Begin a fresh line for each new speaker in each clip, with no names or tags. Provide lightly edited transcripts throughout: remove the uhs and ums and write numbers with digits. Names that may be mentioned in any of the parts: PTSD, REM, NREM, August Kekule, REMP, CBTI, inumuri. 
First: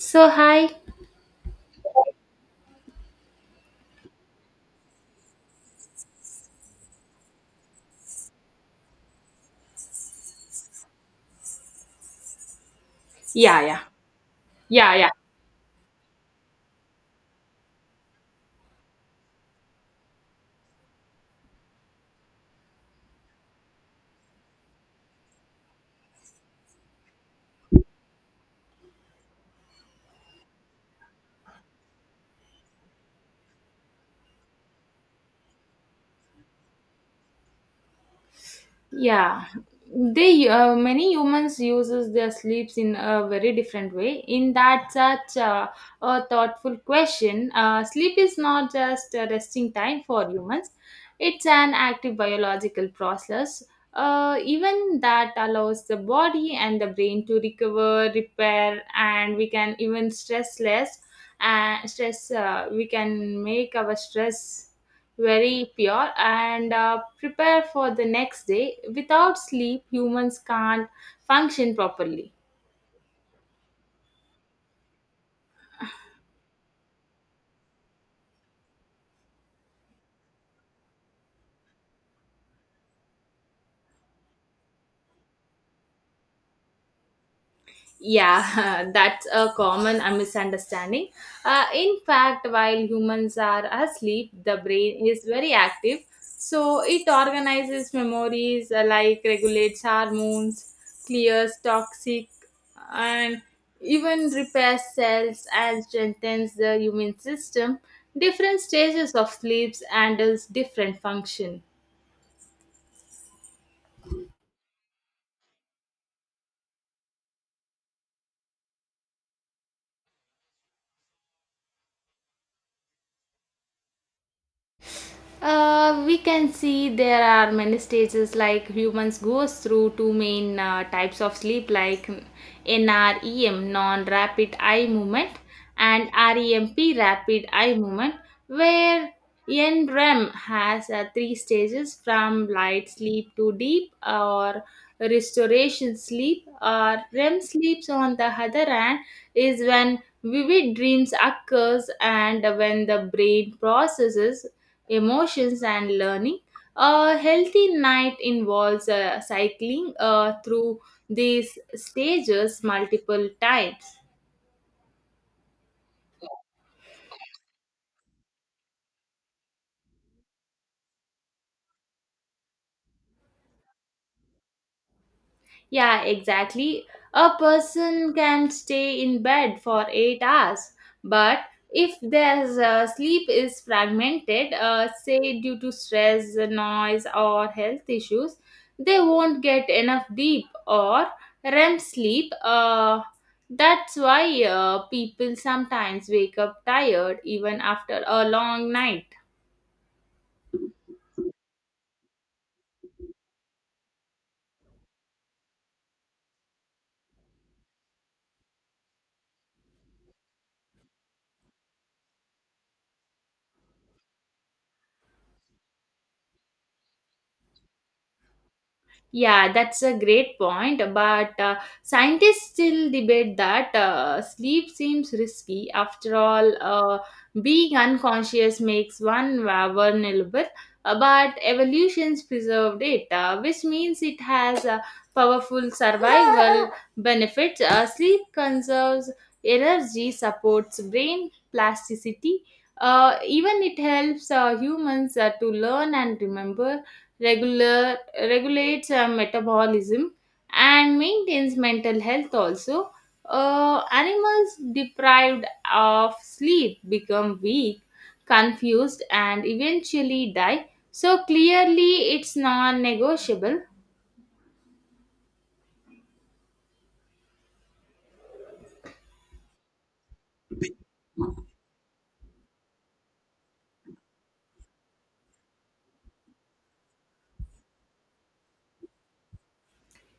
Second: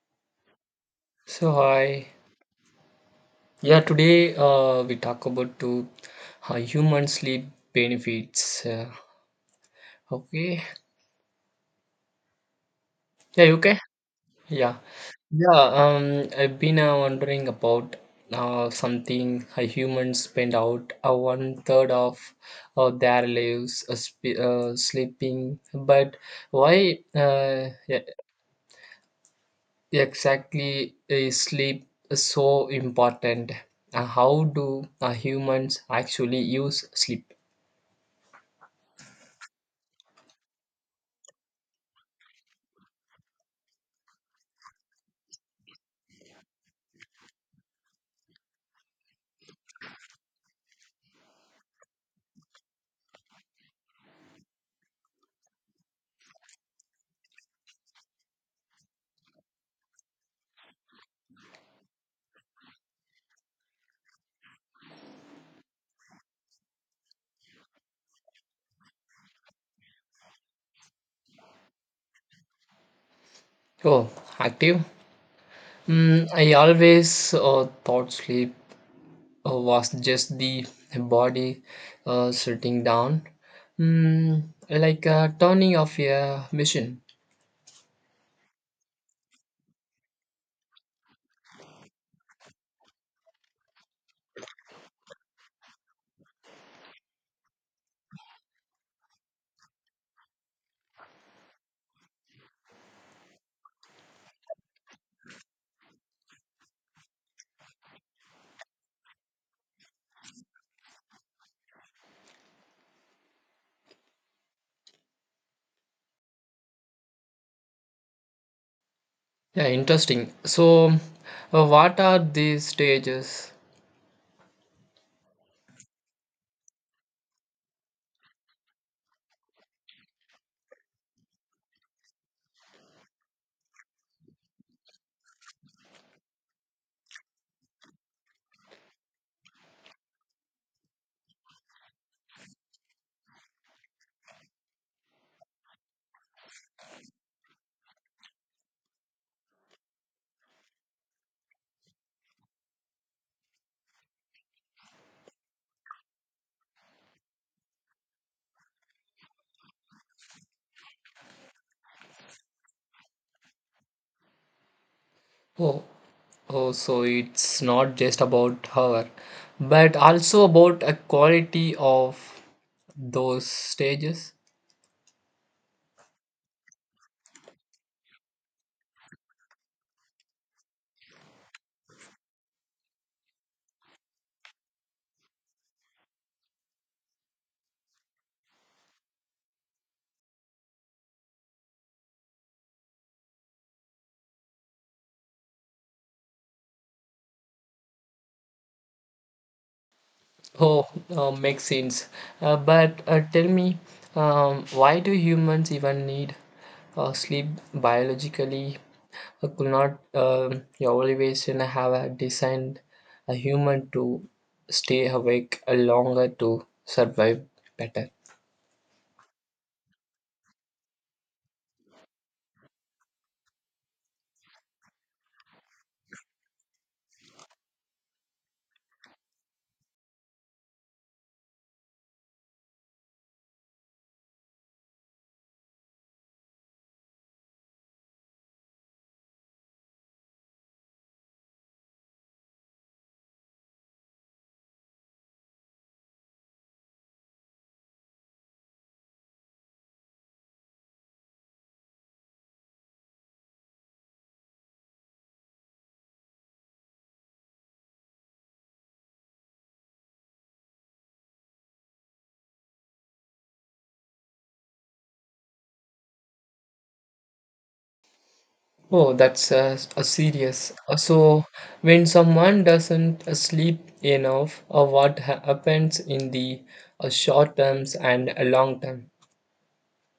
So hi.
So hi, yeah. Today we talk about to human sleep benefits. Okay, yeah, you
Yeah,
okay,
yeah.
yeah,
Yeah, yeah.
yeah. I've been wondering about something. Humans spend out one third of their lives sleeping, but why e- exactly is sleep so important? How do humans actually use sleep?
Yeah, they many humans uses their sleeps in a very different way. In that such a thoughtful question, sleep is not just a resting time for humans; it's an active biological process. Even that allows the body and the brain to recover, repair, and we can even stress less. And stress, we can make our stress very pure and prepare for the next day. Without sleep, humans can't function properly.
Oh, active. Mm, I always thought sleep was just the body sitting down, mm, like turning off a machine.
Yeah, that's a common misunderstanding. In fact, while humans are asleep, the brain is very active. So it organizes memories, like regulates hormones, clears toxic, and even repairs cells and strengthens the immune system. Different stages of sleeps handles different function.
Yeah, interesting. So, what are these stages?
We can see there are many stages like humans goes through two main types of sleep like NREM non-rapid eye movement and REMP rapid eye movement where NREM has three stages from light sleep to deep or restoration sleep or REM sleeps on the other hand is when vivid dreams occurs and when the brain processes emotions and learning. A healthy night involves cycling through these stages multiple times.
Oh, oh, so it's not just about her, but also about a quality of those stages.
Yeah, exactly. A person can stay in bed for 8 hours, but if their sleep is fragmented, say due to stress, noise, or health issues, they won't get enough deep or REM sleep. That's why people sometimes wake up tired even after a long night.
Oh, makes sense. But tell me, why do humans even need sleep biologically? Could not your evolution have designed a human to stay awake longer to survive better?
Yeah, that's a great point. But scientists still debate that sleep seems risky. After all, being unconscious makes one vulnerable, but evolution's preserved it, which means it has powerful survival benefits. Sleep conserves energy, supports brain plasticity. Even it helps humans to learn and remember regular regulates metabolism and maintains mental health also. Animals deprived of sleep become weak, confused, and eventually die, so clearly it's non-negotiable.
Oh, that's a serious. So, when someone doesn't sleep enough, what happens in the short terms and long term?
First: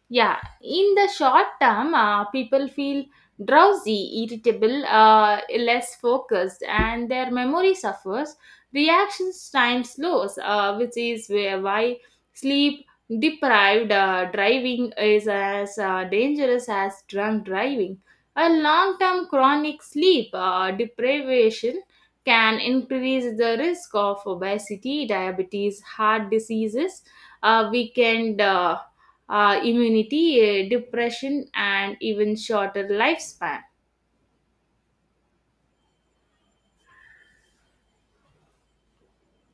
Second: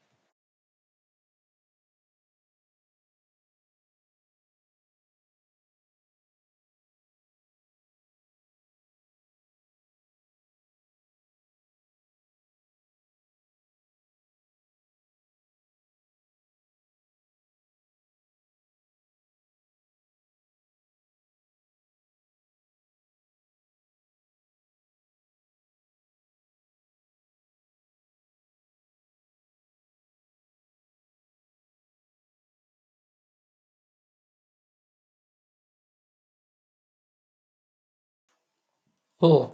Yeah, in the short term, people feel drowsy, irritable, less focused, and their memory suffers. Reactions time slows, which is where why sleep deprived driving is as dangerous as drunk driving. A long term chronic sleep deprivation can increase the risk of obesity, diabetes, heart diseases, weakened. Immunity, depression, and even shorter lifespan.
Oh,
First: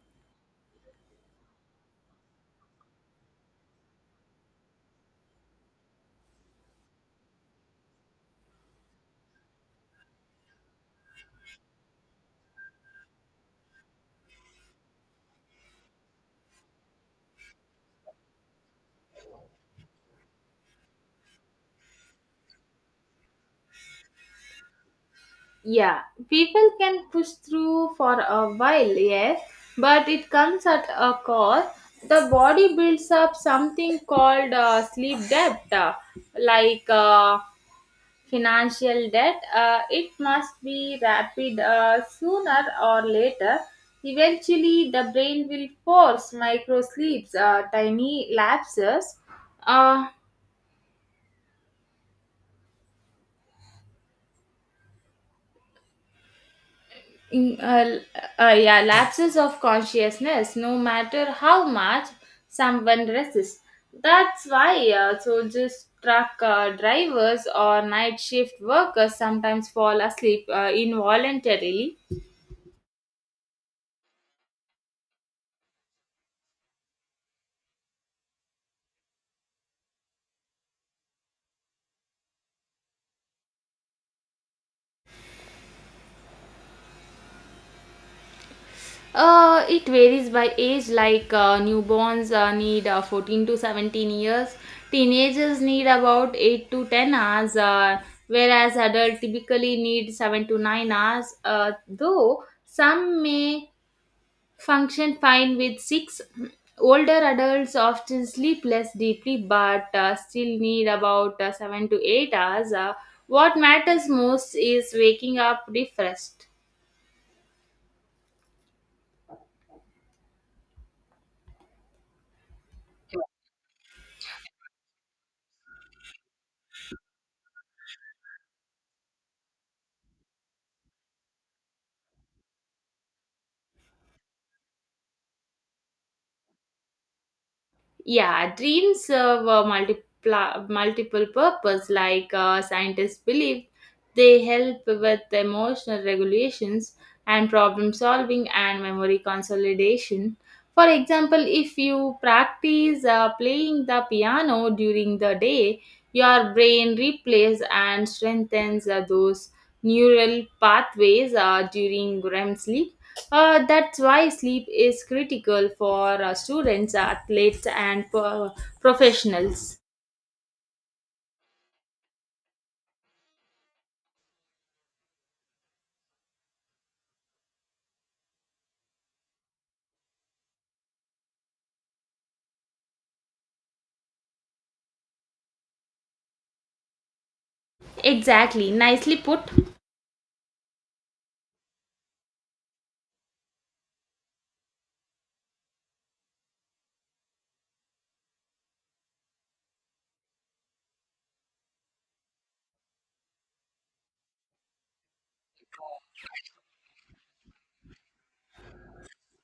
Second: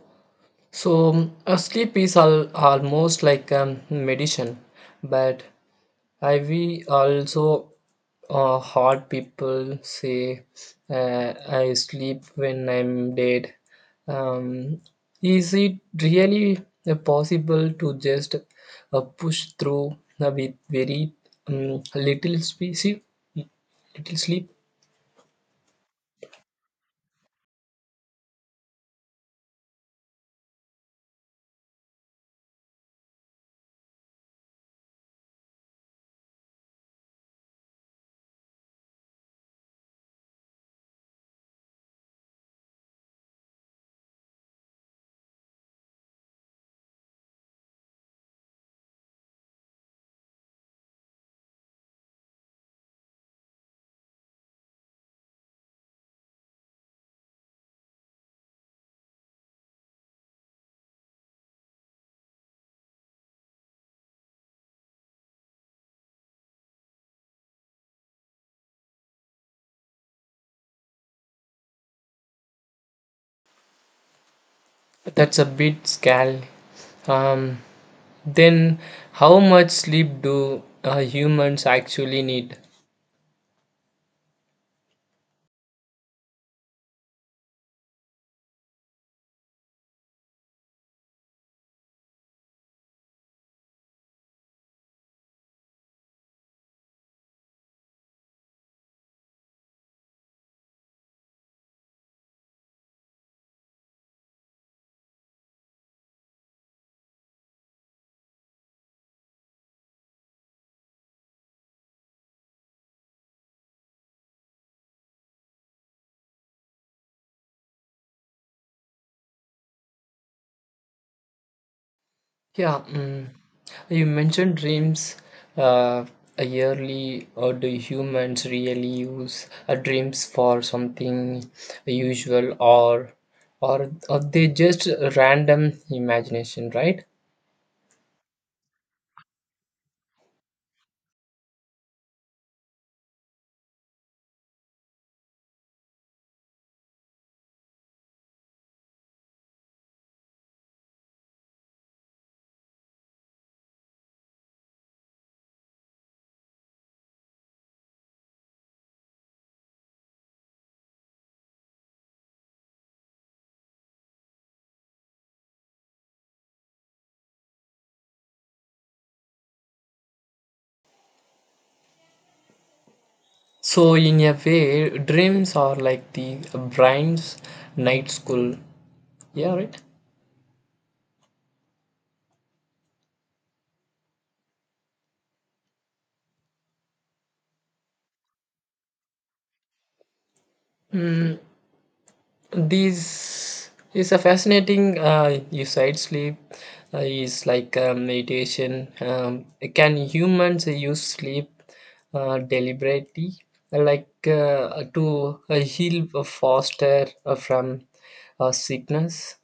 so sleep is almost like medicine, but I we also heard people say I sleep when I'm dead. Um, is it really possible to just push through with very little species, little sleep?
Yeah, people can push through for a while, yes, but it comes at a cost. The body builds up something called sleep debt, like financial debt. It must be rapid sooner or later. Eventually, the brain will force micro sleeps, tiny uh, yeah, lapses of consciousness, no matter how much someone resists. That's why soldiers, truck drivers, or night shift workers sometimes fall asleep involuntarily.
That's a bit scary. Um, Then, how much sleep do humans actually need?
It varies by age, like newborns need 14 to 17 years, teenagers need about 8 to 10 hours, whereas adults typically need 7 to 9 hours, though some may function fine with six. Older adults often sleep less deeply but still need about 7 to 8 hours. What matters most is waking up refreshed.
Yeah, mm, you mentioned dreams uh, yearly, or do humans really use dreams for something usual, or are they just random imagination, right?
Yeah, dreams serve a multiple purpose, like scientists believe. They help with emotional regulations and problem solving and memory consolidation. For example, if you practice playing the piano during the day, your brain replays and strengthens those neural pathways during REM sleep. That's why sleep is critical for students, athletes, and professionals.
So, in a way, dreams are like the brain's night school. Yeah, right.
Exactly, nicely put.
Hmm, this is a fascinating you said sleep is like meditation. Can humans use sleep deliberately, like to heal faster from sickness?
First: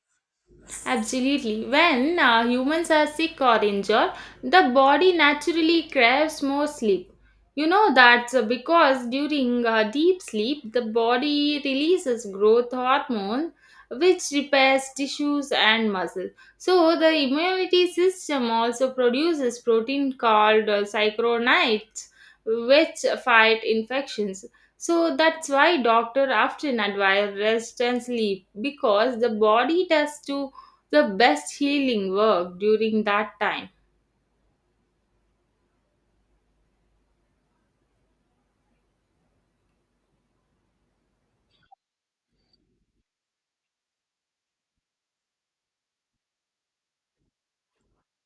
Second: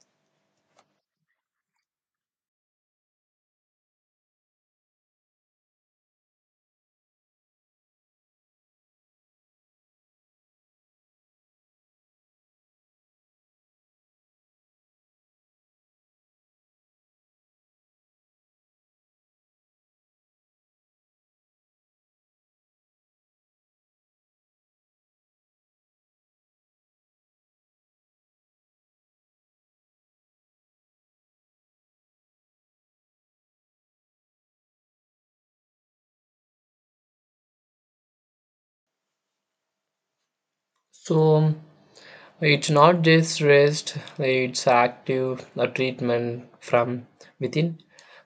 Absolutely. When humans are sick or injured, the body naturally craves more sleep. You know that's because during deep sleep, the body releases growth hormone which repairs tissues and muscle. So the immunity system also produces protein called cyclonides which fight infections. So that's why doctor often advise rest and sleep because the body has to the best healing work during that time.
So it's not just rest, it's active treatment from within.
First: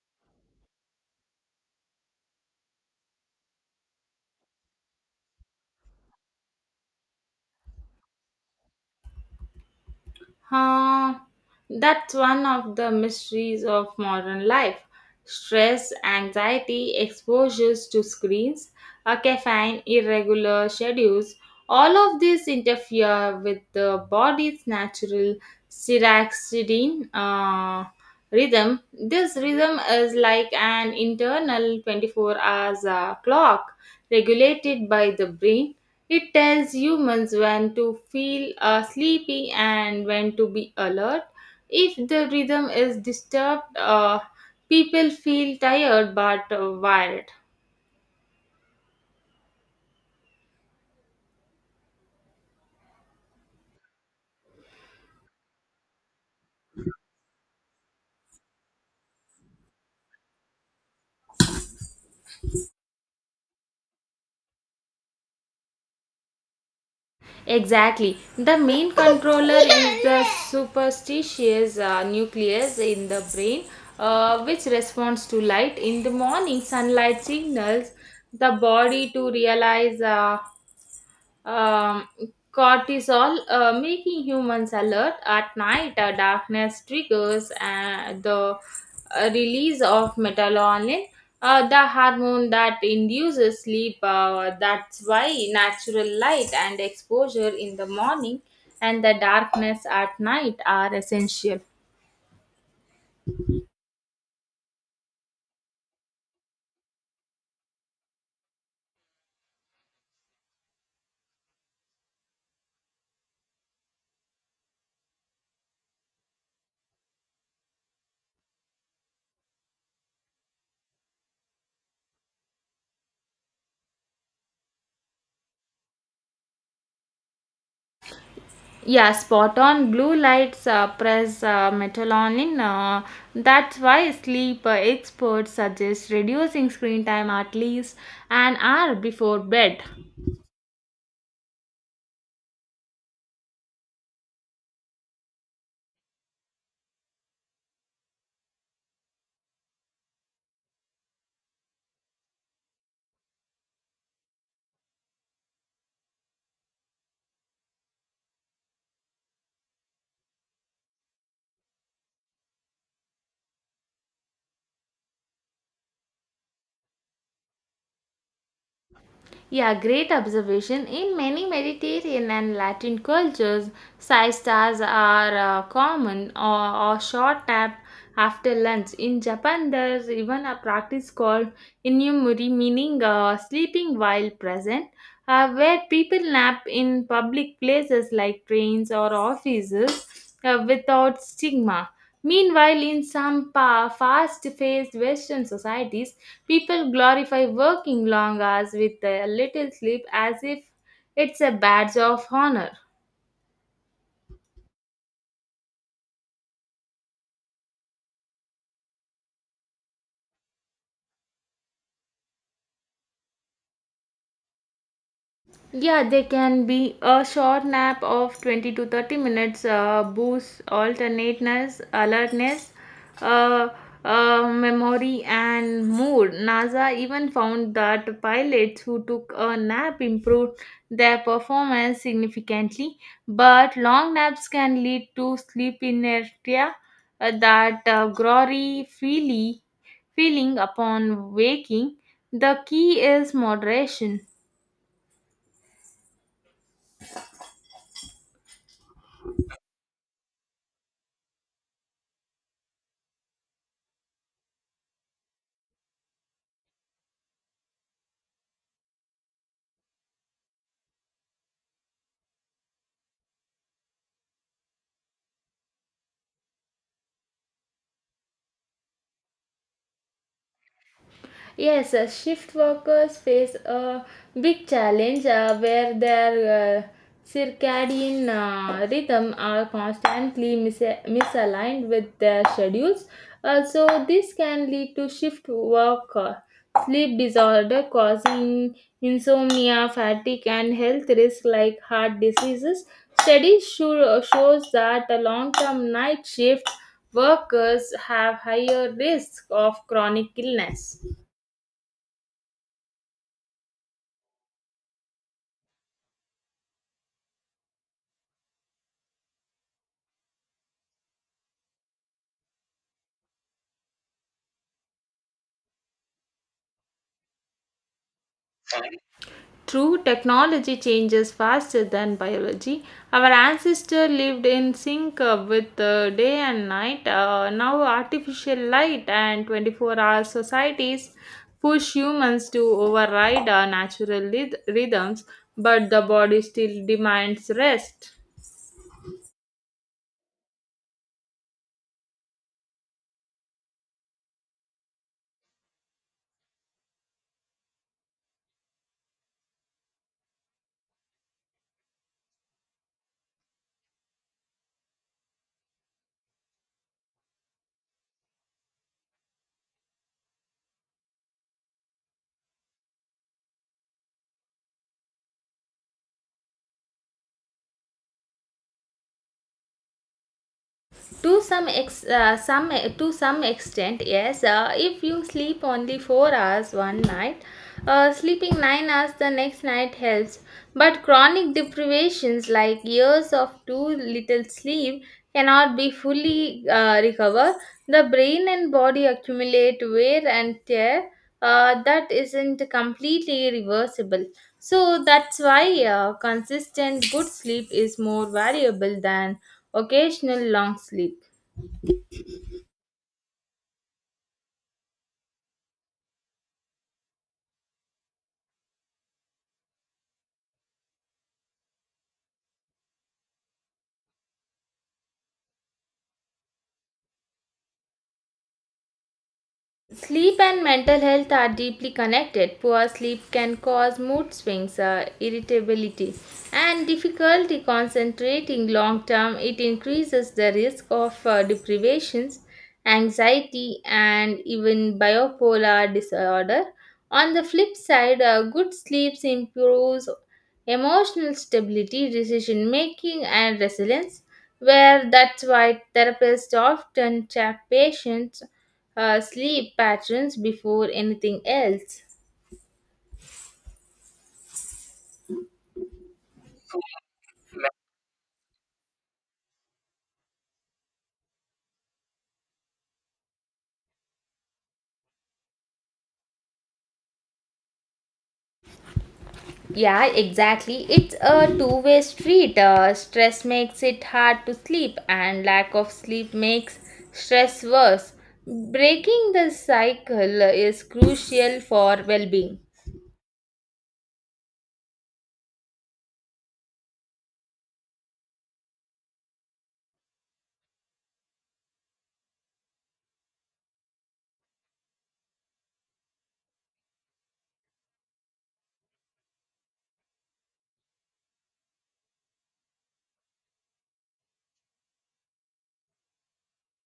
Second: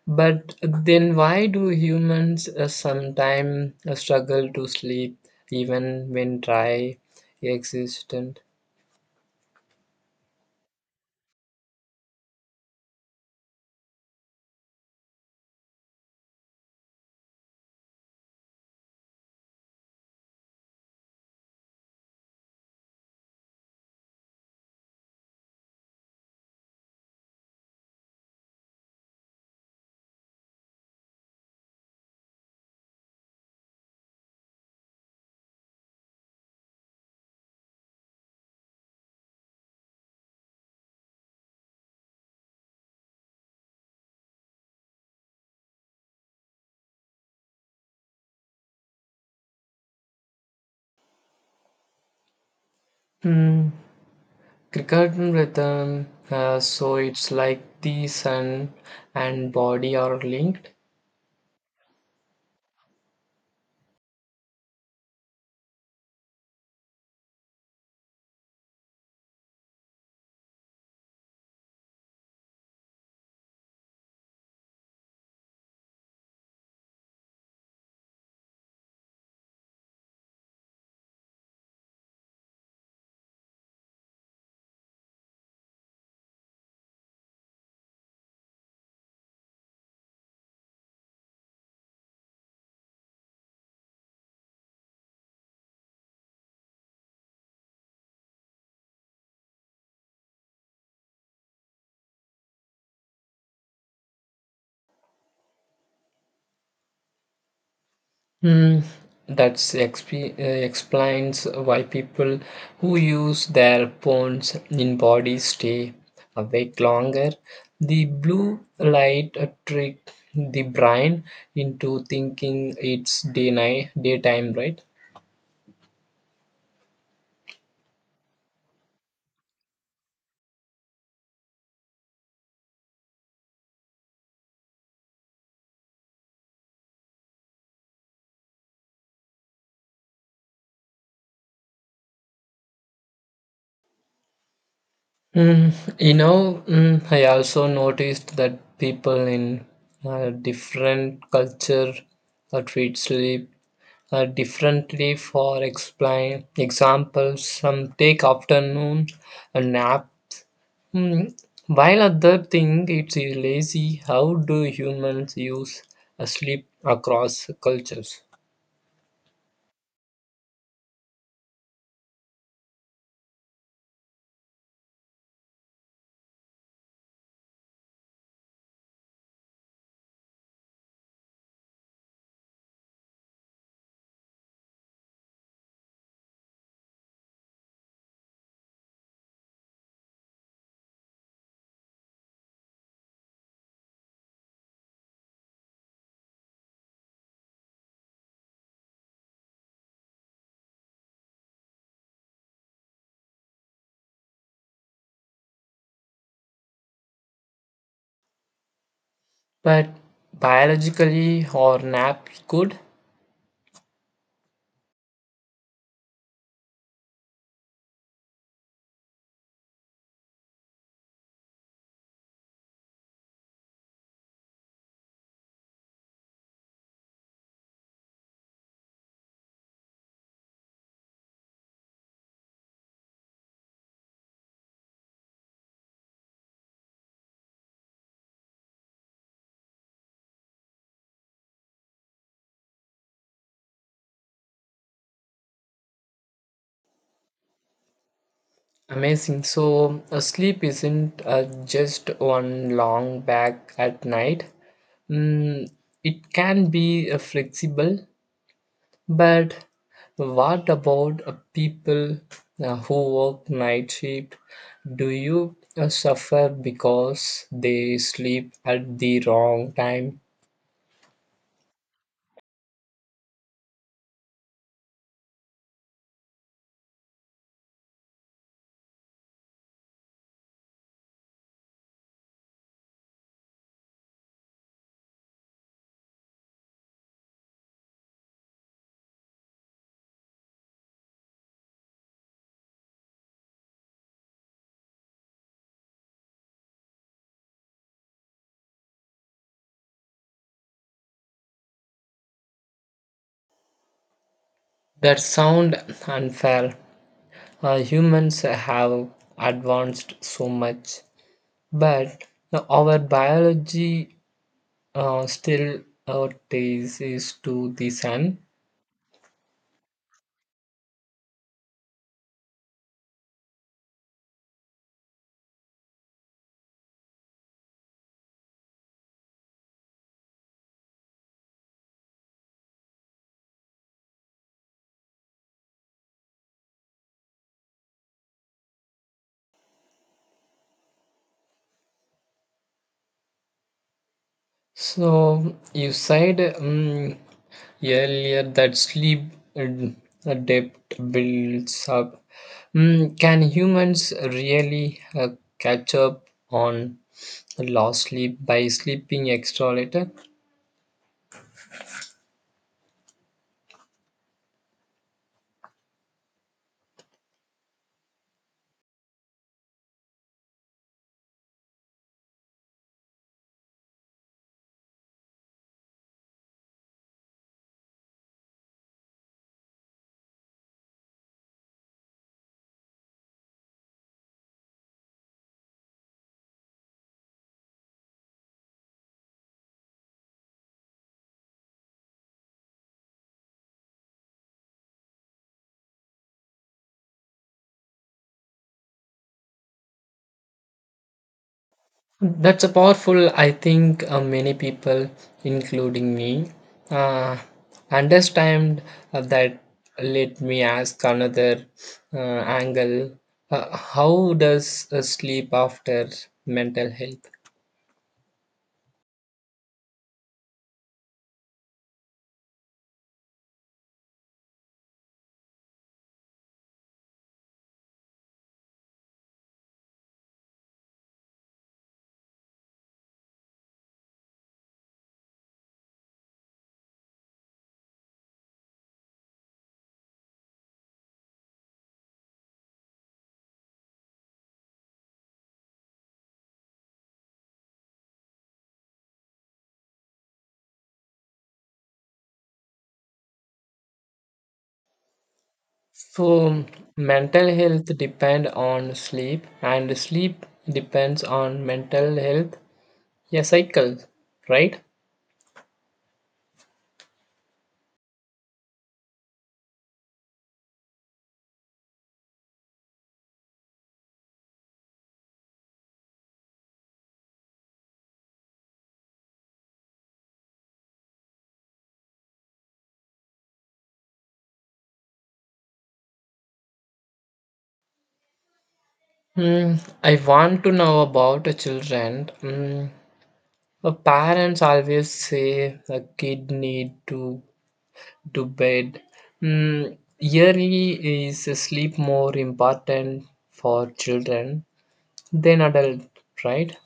But then why do humans sometimes struggle to sleep even when try existent?
Huh, that's one of the mysteries of modern life. Stress, anxiety, exposures to screens, a caffeine, irregular schedules, all of these interfere with the body's natural circadian rhythm. This rhythm is like an internal 24 hours clock regulated by the brain. It tells humans when to feel sleepy and when to be alert. If the rhythm is disturbed, people feel tired but wired.
Hmm. Cricket rhythm, so it's like the sun and body are linked.
Exactly. The main controller is the superstitious nucleus in the brain, which responds to light. In the morning, sunlight signals the body to realize. Um, Cortisol, making humans alert at night. Darkness triggers the release of melatonin, the hormone that induces sleep. That's why natural light and exposure in the morning and the darkness at night are essential.
Hmm, that's explains why people who use their phones in body stay awake longer. The blue light trick the brain into thinking it's day night daytime, right?
Yeah, spot on. Blue lights suppress melatonin. That's why sleep experts suggest reducing screen time at least an hour before bed.
Mm, you know, mm, I also noticed that people in different culture treat sleep differently. For explain examples, some take afternoon a nap, mm, while other think it's lazy. How do humans use sleep across cultures?
Yeah, great observation. In many Mediterranean and Latin cultures, side stars are common or short nap after lunch. In Japan, there's even a practice called inumuri, meaning sleeping while present, where people nap in public places like trains or offices without stigma. Meanwhile, in some fast-paced Western societies, people glorify working long hours with a little sleep as if it's a badge of honor.
But biologically, or nap good?
Yeah, they can be a short nap of 20 to 30 minutes, boosts alertness, uh, memory, and mood. NASA even found that pilots who took a nap improved their performance significantly, but long naps can lead to sleep inertia, that feeling upon waking. The key is moderation.
Amazing. So, sleep isn't just one long back at night. Mm, it can be flexible, but what about people who work night shift? Do you suffer because they sleep at the wrong time?
Yes, shift workers face a big challenge where their circadian rhythm are constantly misaligned with their schedules. Also, this can lead to shift work, sleep disorder, causing insomnia, fatigue, and health risks like heart diseases. Shows that the long-term night shift workers have higher risk of chronic illness.
That sound unfair. Humans have advanced so much, but our biology still traces to the sun.
True, technology changes faster than biology. Our ancestors lived in sync with the day and night. Now, artificial light and 24-hour societies push humans to override our natural rhythms, but the body still demands rest.
So you said earlier that sleep debt builds up. Mm, can humans really catch up on lost sleep by sleeping extra later?
to some ex uh, some to some extent yes, if you sleep only 4 hours one night, sleeping 9 hours the next night helps, but chronic deprivations like years of too little sleep cannot be fully recovered. The brain and body accumulate wear and tear that isn't completely reversible, so that's why consistent good sleep is more valuable than occasional long sleep.
That's a powerful, I think many people, including me, uh, understand that. Let me ask another uh, angle. How does sleep after mental health?
Sleep and mental health are deeply connected. Poor sleep can cause mood swings, irritability, and difficulty concentrating long term. It increases the risk of deprivations, anxiety, and even bipolar disorder. On the flip side, good sleep improves emotional stability, decision making, and resilience. Where that's why therapists often track patients sleep patterns before anything else.
So, mental health depend on sleep, and sleep depends on mental health. A cycle, right?
Yeah, exactly. It's a two-way street. Stress makes it hard to sleep, and lack of sleep makes stress worse. Breaking the cycle is crucial for well being.
Mm, I want to know about the children. Mm, parents always say a kid need to bed. Mm, yearly is sleep more important for children than adult, right?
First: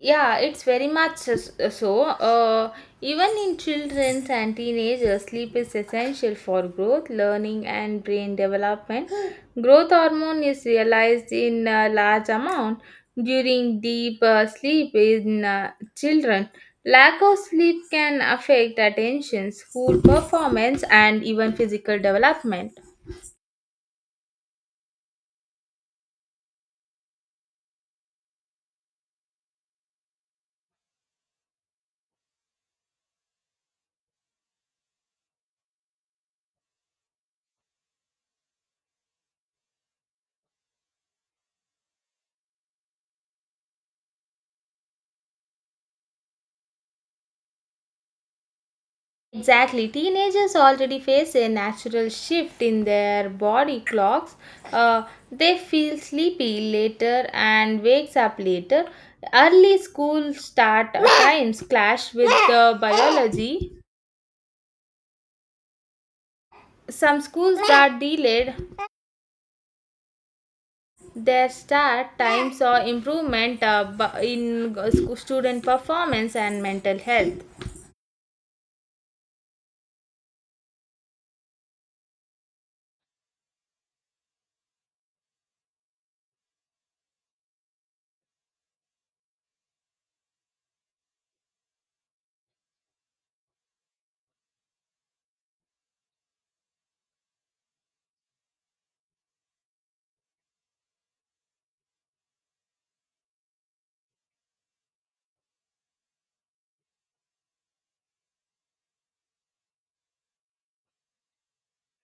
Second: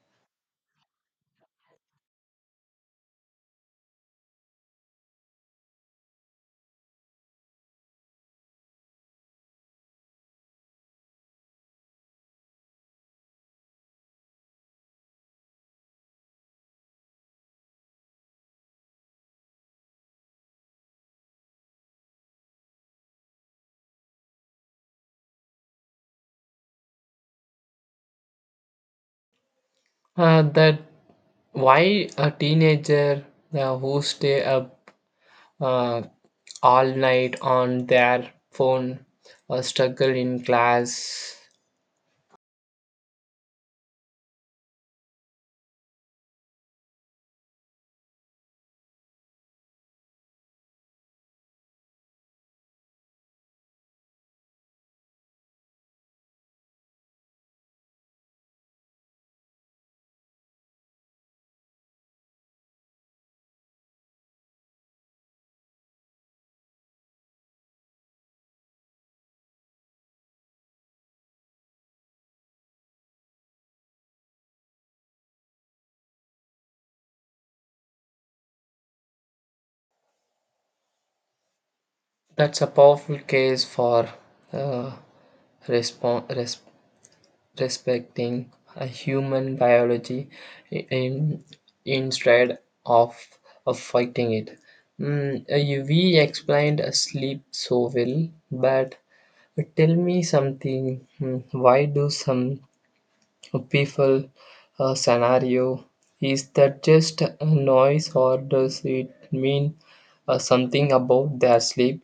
Yeah, it's very much so. Even in children and teenagers, sleep is essential for growth, learning, and brain development. Growth hormone is realized in a large amount during deep sleep in children. Lack of sleep can affect attention, school performance, and even physical development.
That why a teenager who stay up uh, all night on their phone or struggle in class.
Exactly. Teenagers already face a natural shift in their body clocks. Uh, they feel sleepy later and wakes up later. Early school start times clash with the biology. Some schools that delayed their start times saw improvement in student performance and mental health.
That's a powerful case for uh, respon- res- respecting a human biology in, instead of, of fighting it. Mm, you- we explained sleep so well, but tell me something. Mm, why do some people scenario? Is that just a noise, or does it mean something about their sleep?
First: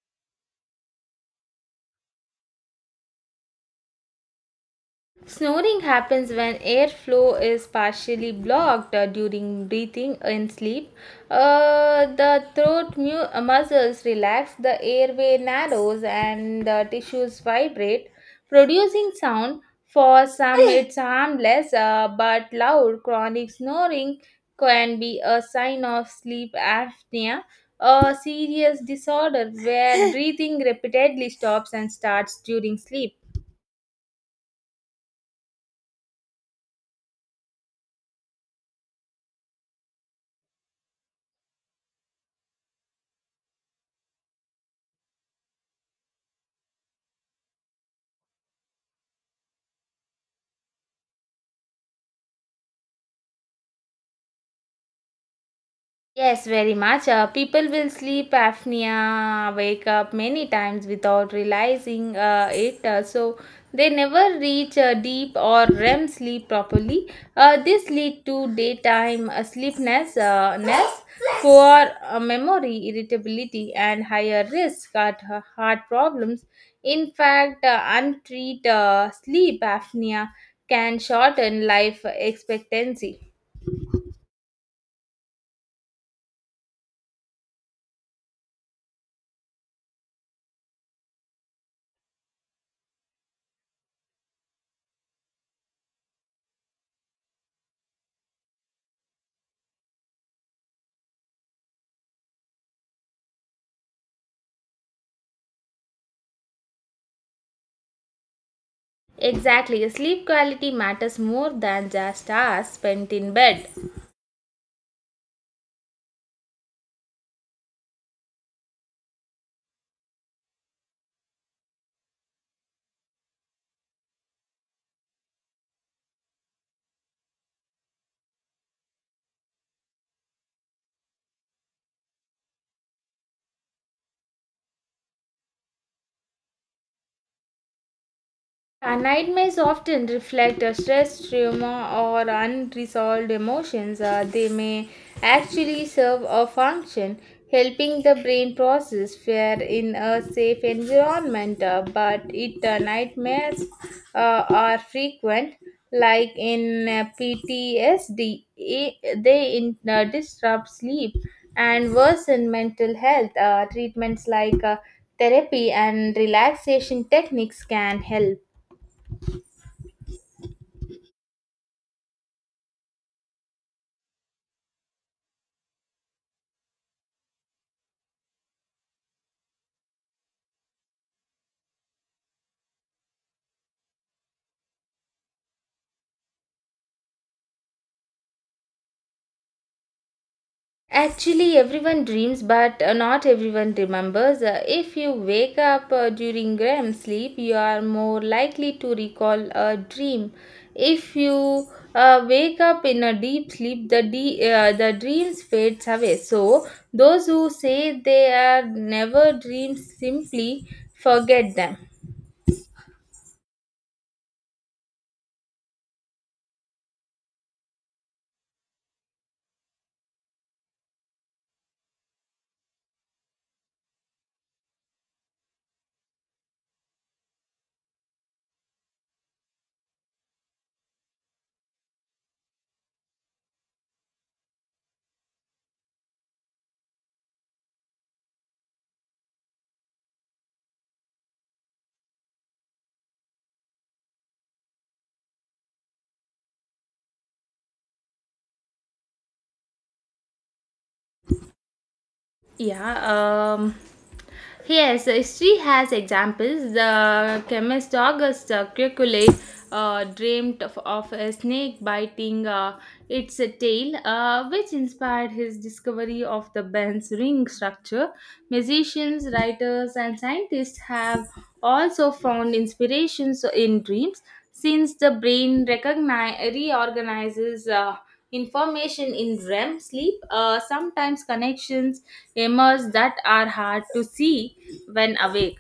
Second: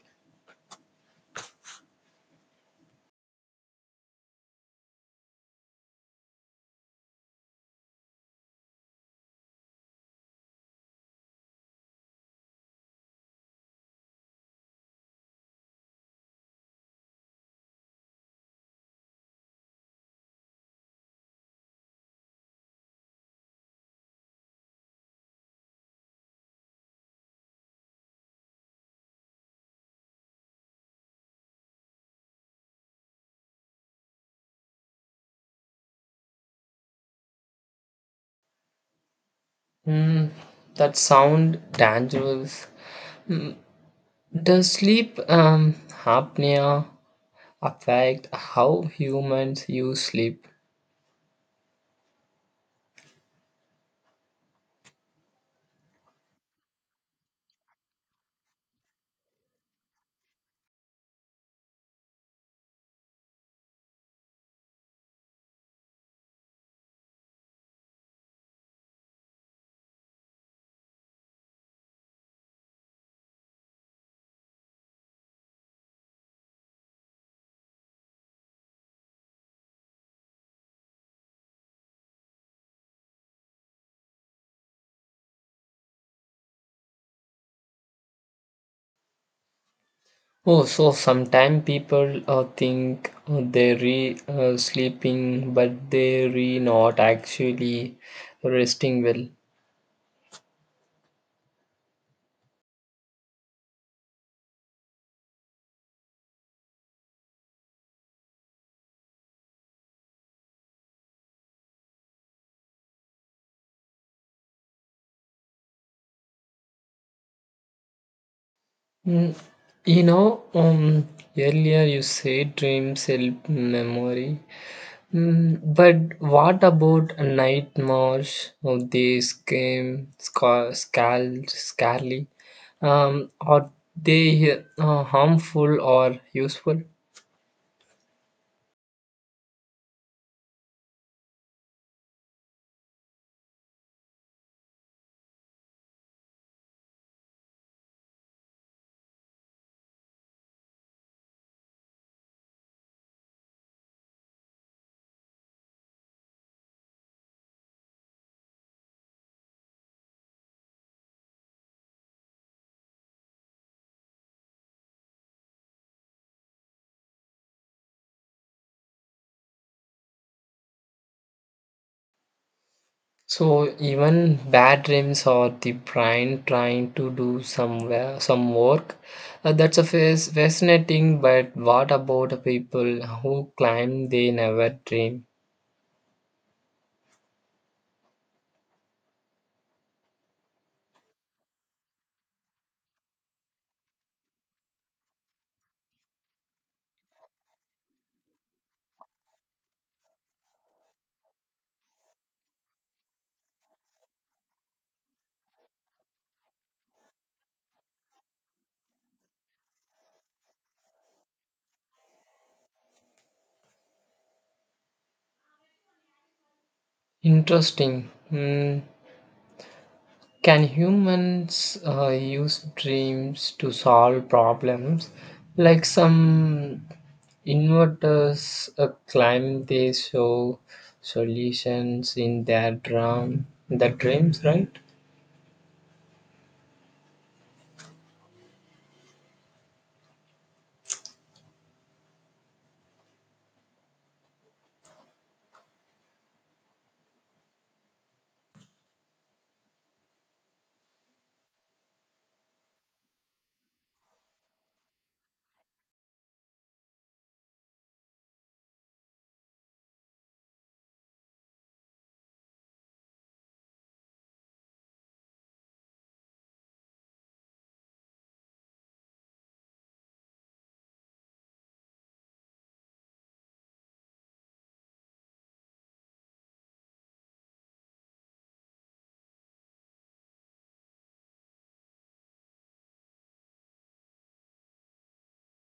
Snoring happens when airflow is partially blocked during breathing and sleep. Uh, the throat muscles relax, the airway narrows, and the tissues vibrate, producing sound. For some, it's harmless, but loud chronic snoring can be a sign of sleep apnea, a serious disorder where breathing repeatedly stops and starts during sleep.
Mm, that sound dangerous. Does sleep apnea affect how humans use sleep.
Yes, very much. People will sleep apnea, wake up many times without realizing it. So they never reach deep or REM sleep properly. This lead to daytime sleepness, ness, poor memory, irritability, and higher risk at heart problems. In fact, untreated sleep apnea can shorten life expectancy.
Oh, so sometimes people think they re sleeping, but they re not actually resting well.
Exactly, sleep quality matters more than just hours spent in bed.
Mm, you know, earlier you said dreams help memory, mm, but what about a night march? Oh, they came scarly. Are they harmful or useful?
Yeah, nightmares often reflect a stress, trauma, or unresolved emotions. They may actually serve a function, helping the brain process fear in a safe environment. But it nightmares are frequent, like in PTSD, they disrupt sleep and worsen mental health. Treatments like therapy and relaxation techniques can help.
So even bad dreams or the brain trying to do some work. That's a fascinating. But what about the people who claim they never dream?
Actually, everyone dreams, but not everyone remembers. If you wake up during REM sleep, you are more likely to recall a dream. If you wake up in a deep sleep, the the dreams fades away. So those who say they are never dreams simply forget them.
Interesting. Hmm. Can humans use dreams to solve problems? Like some inventors claim they show solutions in their dreams, right?
Yeah. Yes, history has examples. The chemist August Kekule dreamed of a snake biting its tail, which inspired his discovery of the Benz ring structure. Musicians, writers, and scientists have also found inspirations in dreams since the brain reorganizes information in REM sleep. Sometimes connections emerge that are hard to see when awake.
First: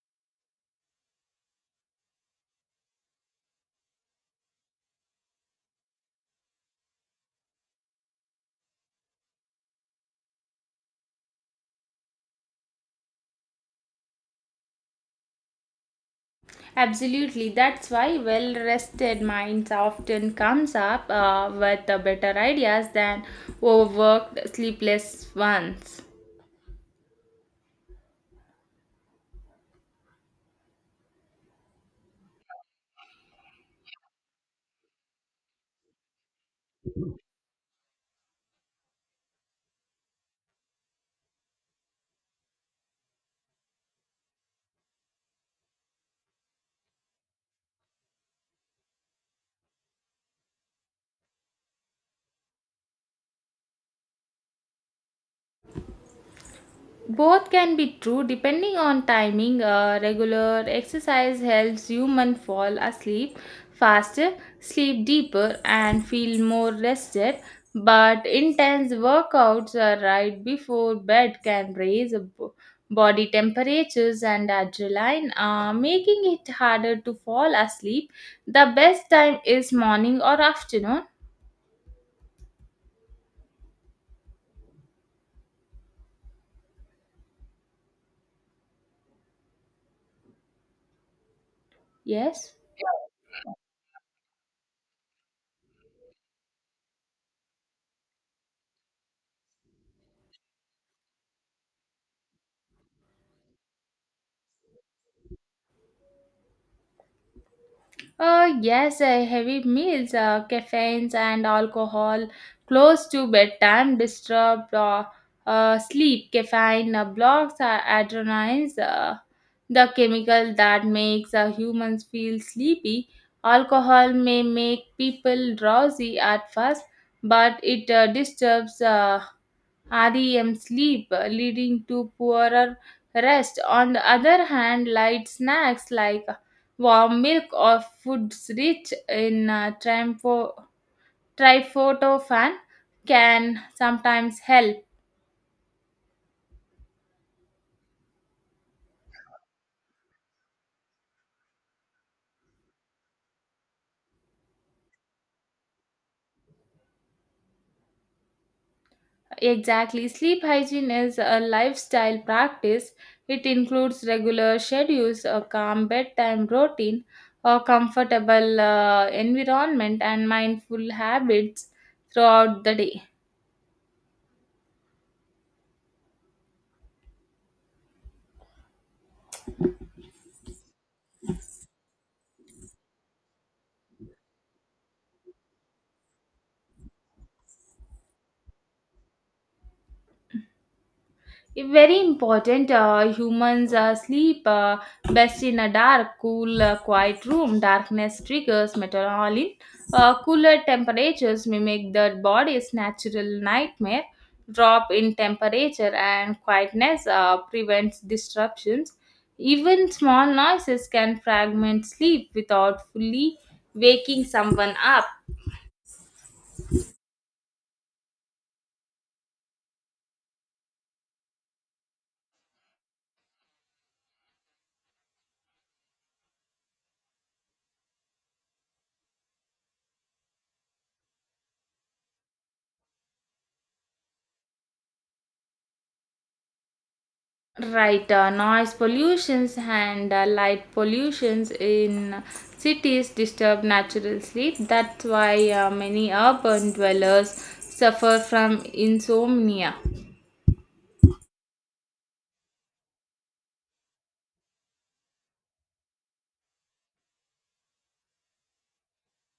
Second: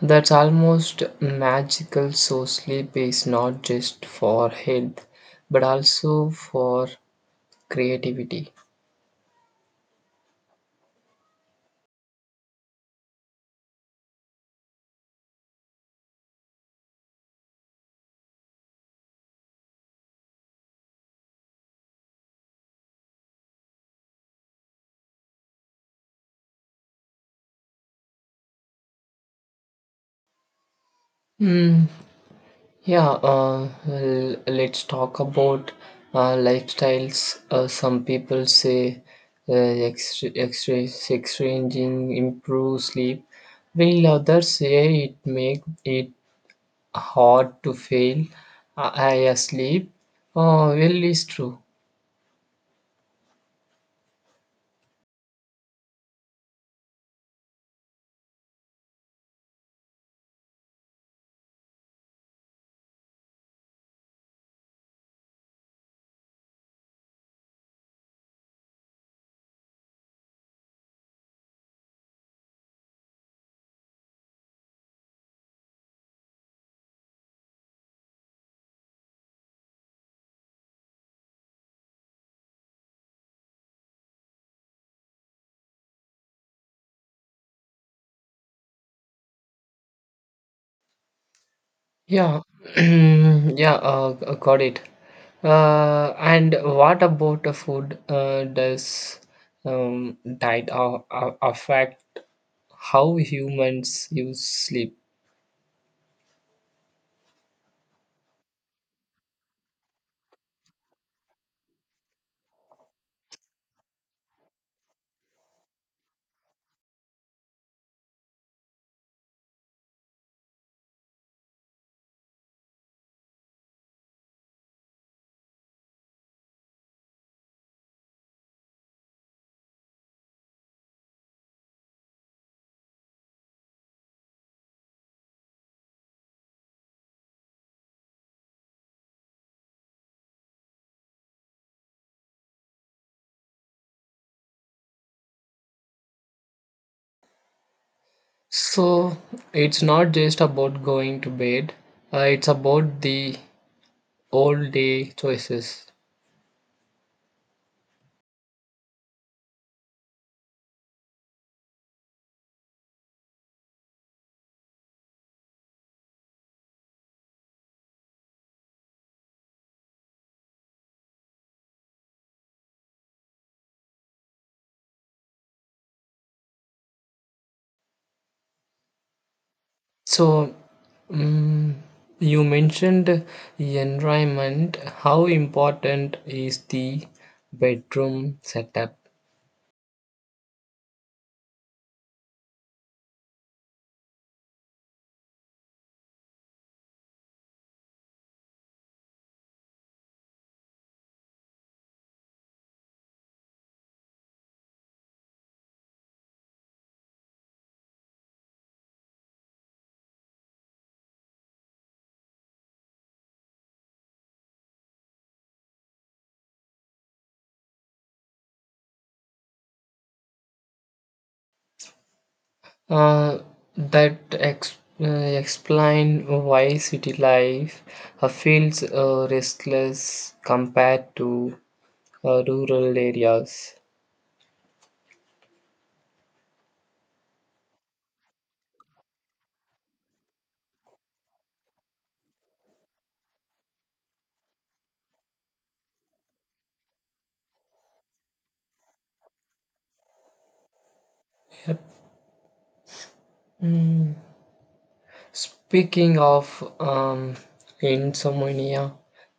That's almost magical. So, sleep is not just for health but also for creativity.
Absolutely, that's why well rested minds often comes up with the better ideas than overworked sleepless ones.
Hmm, yeah, let's talk about lifestyles. Some people say uh, exchanging improves sleep, while others say it make it hard to fail. I sleep. Oh, well, it's true.
Both can be true depending on timing. Regular exercise helps human fall asleep faster, sleep deeper, and feel more rested. But intense workouts right before bed can raise body temperatures and adrenaline, making it harder to fall asleep. The best time is morning or afternoon.
Yeah,
Yes.
yeah, got it. And what about the food? Does diet affect how humans use sleep?
Yes, heavy meals, caffeines, and alcohol close to bedtime disturb sleep. Caffeine blocks adrenals, the chemical that makes humans feel sleepy. Alcohol may make people drowsy at first, but it disturbs REM sleep, leading to poorer rest. On the other hand, light snacks like warm milk or foods rich in tryptophan can sometimes help.
So it's not just about going to bed, it's about the all day choices.
Exactly, sleep hygiene is a lifestyle practice. It includes regular schedules, a calm bedtime routine, a comfortable environment, and mindful habits throughout the day.
So mm you mentioned environment. How important is the bedroom setup?
Very important. Humans sleep best in a dark, cool, quiet room. Darkness triggers melatonin, cooler temperatures mimic the body's natural nightmare drop in temperature, and quietness prevents disruptions. Even small noises can fragment sleep without fully waking someone up.
Uh, that explain why city life feels restless compared to rural areas.
Right, noise pollutions and light pollutions in cities disturb natural sleep. That's why many urban dwellers suffer from insomnia.
Yep. Mm. Speaking of insomnia,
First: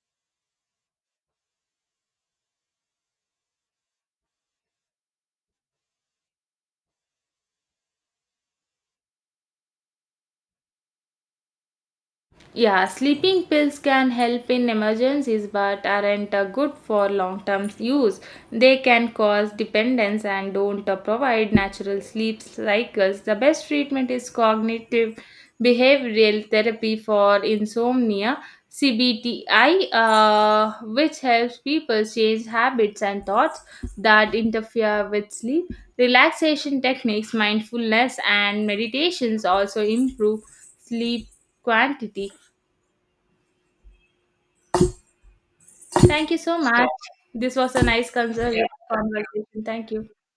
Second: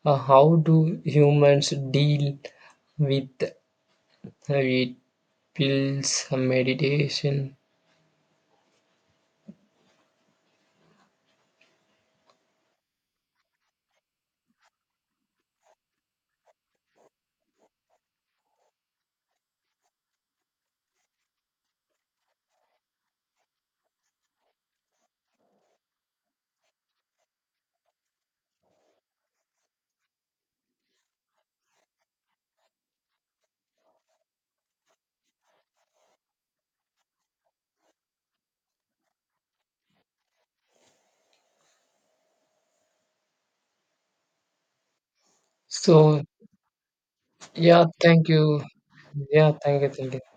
how do humans deal with it? Pills, meditation.
Yeah, sleeping pills can help in emergencies but aren't good for long term use. They can cause dependence and don't provide natural sleep cycles. The best treatment is cognitive behavioral therapy for insomnia, CBTI, which helps people change habits and thoughts that interfere with sleep. Relaxation techniques, mindfulness, and meditations also improve sleep quantity.
So
Thank you so much. This was a
yeah,
nice
thank you.
conservative conversation.
Yeah, thank you,
Thank you.
thank you.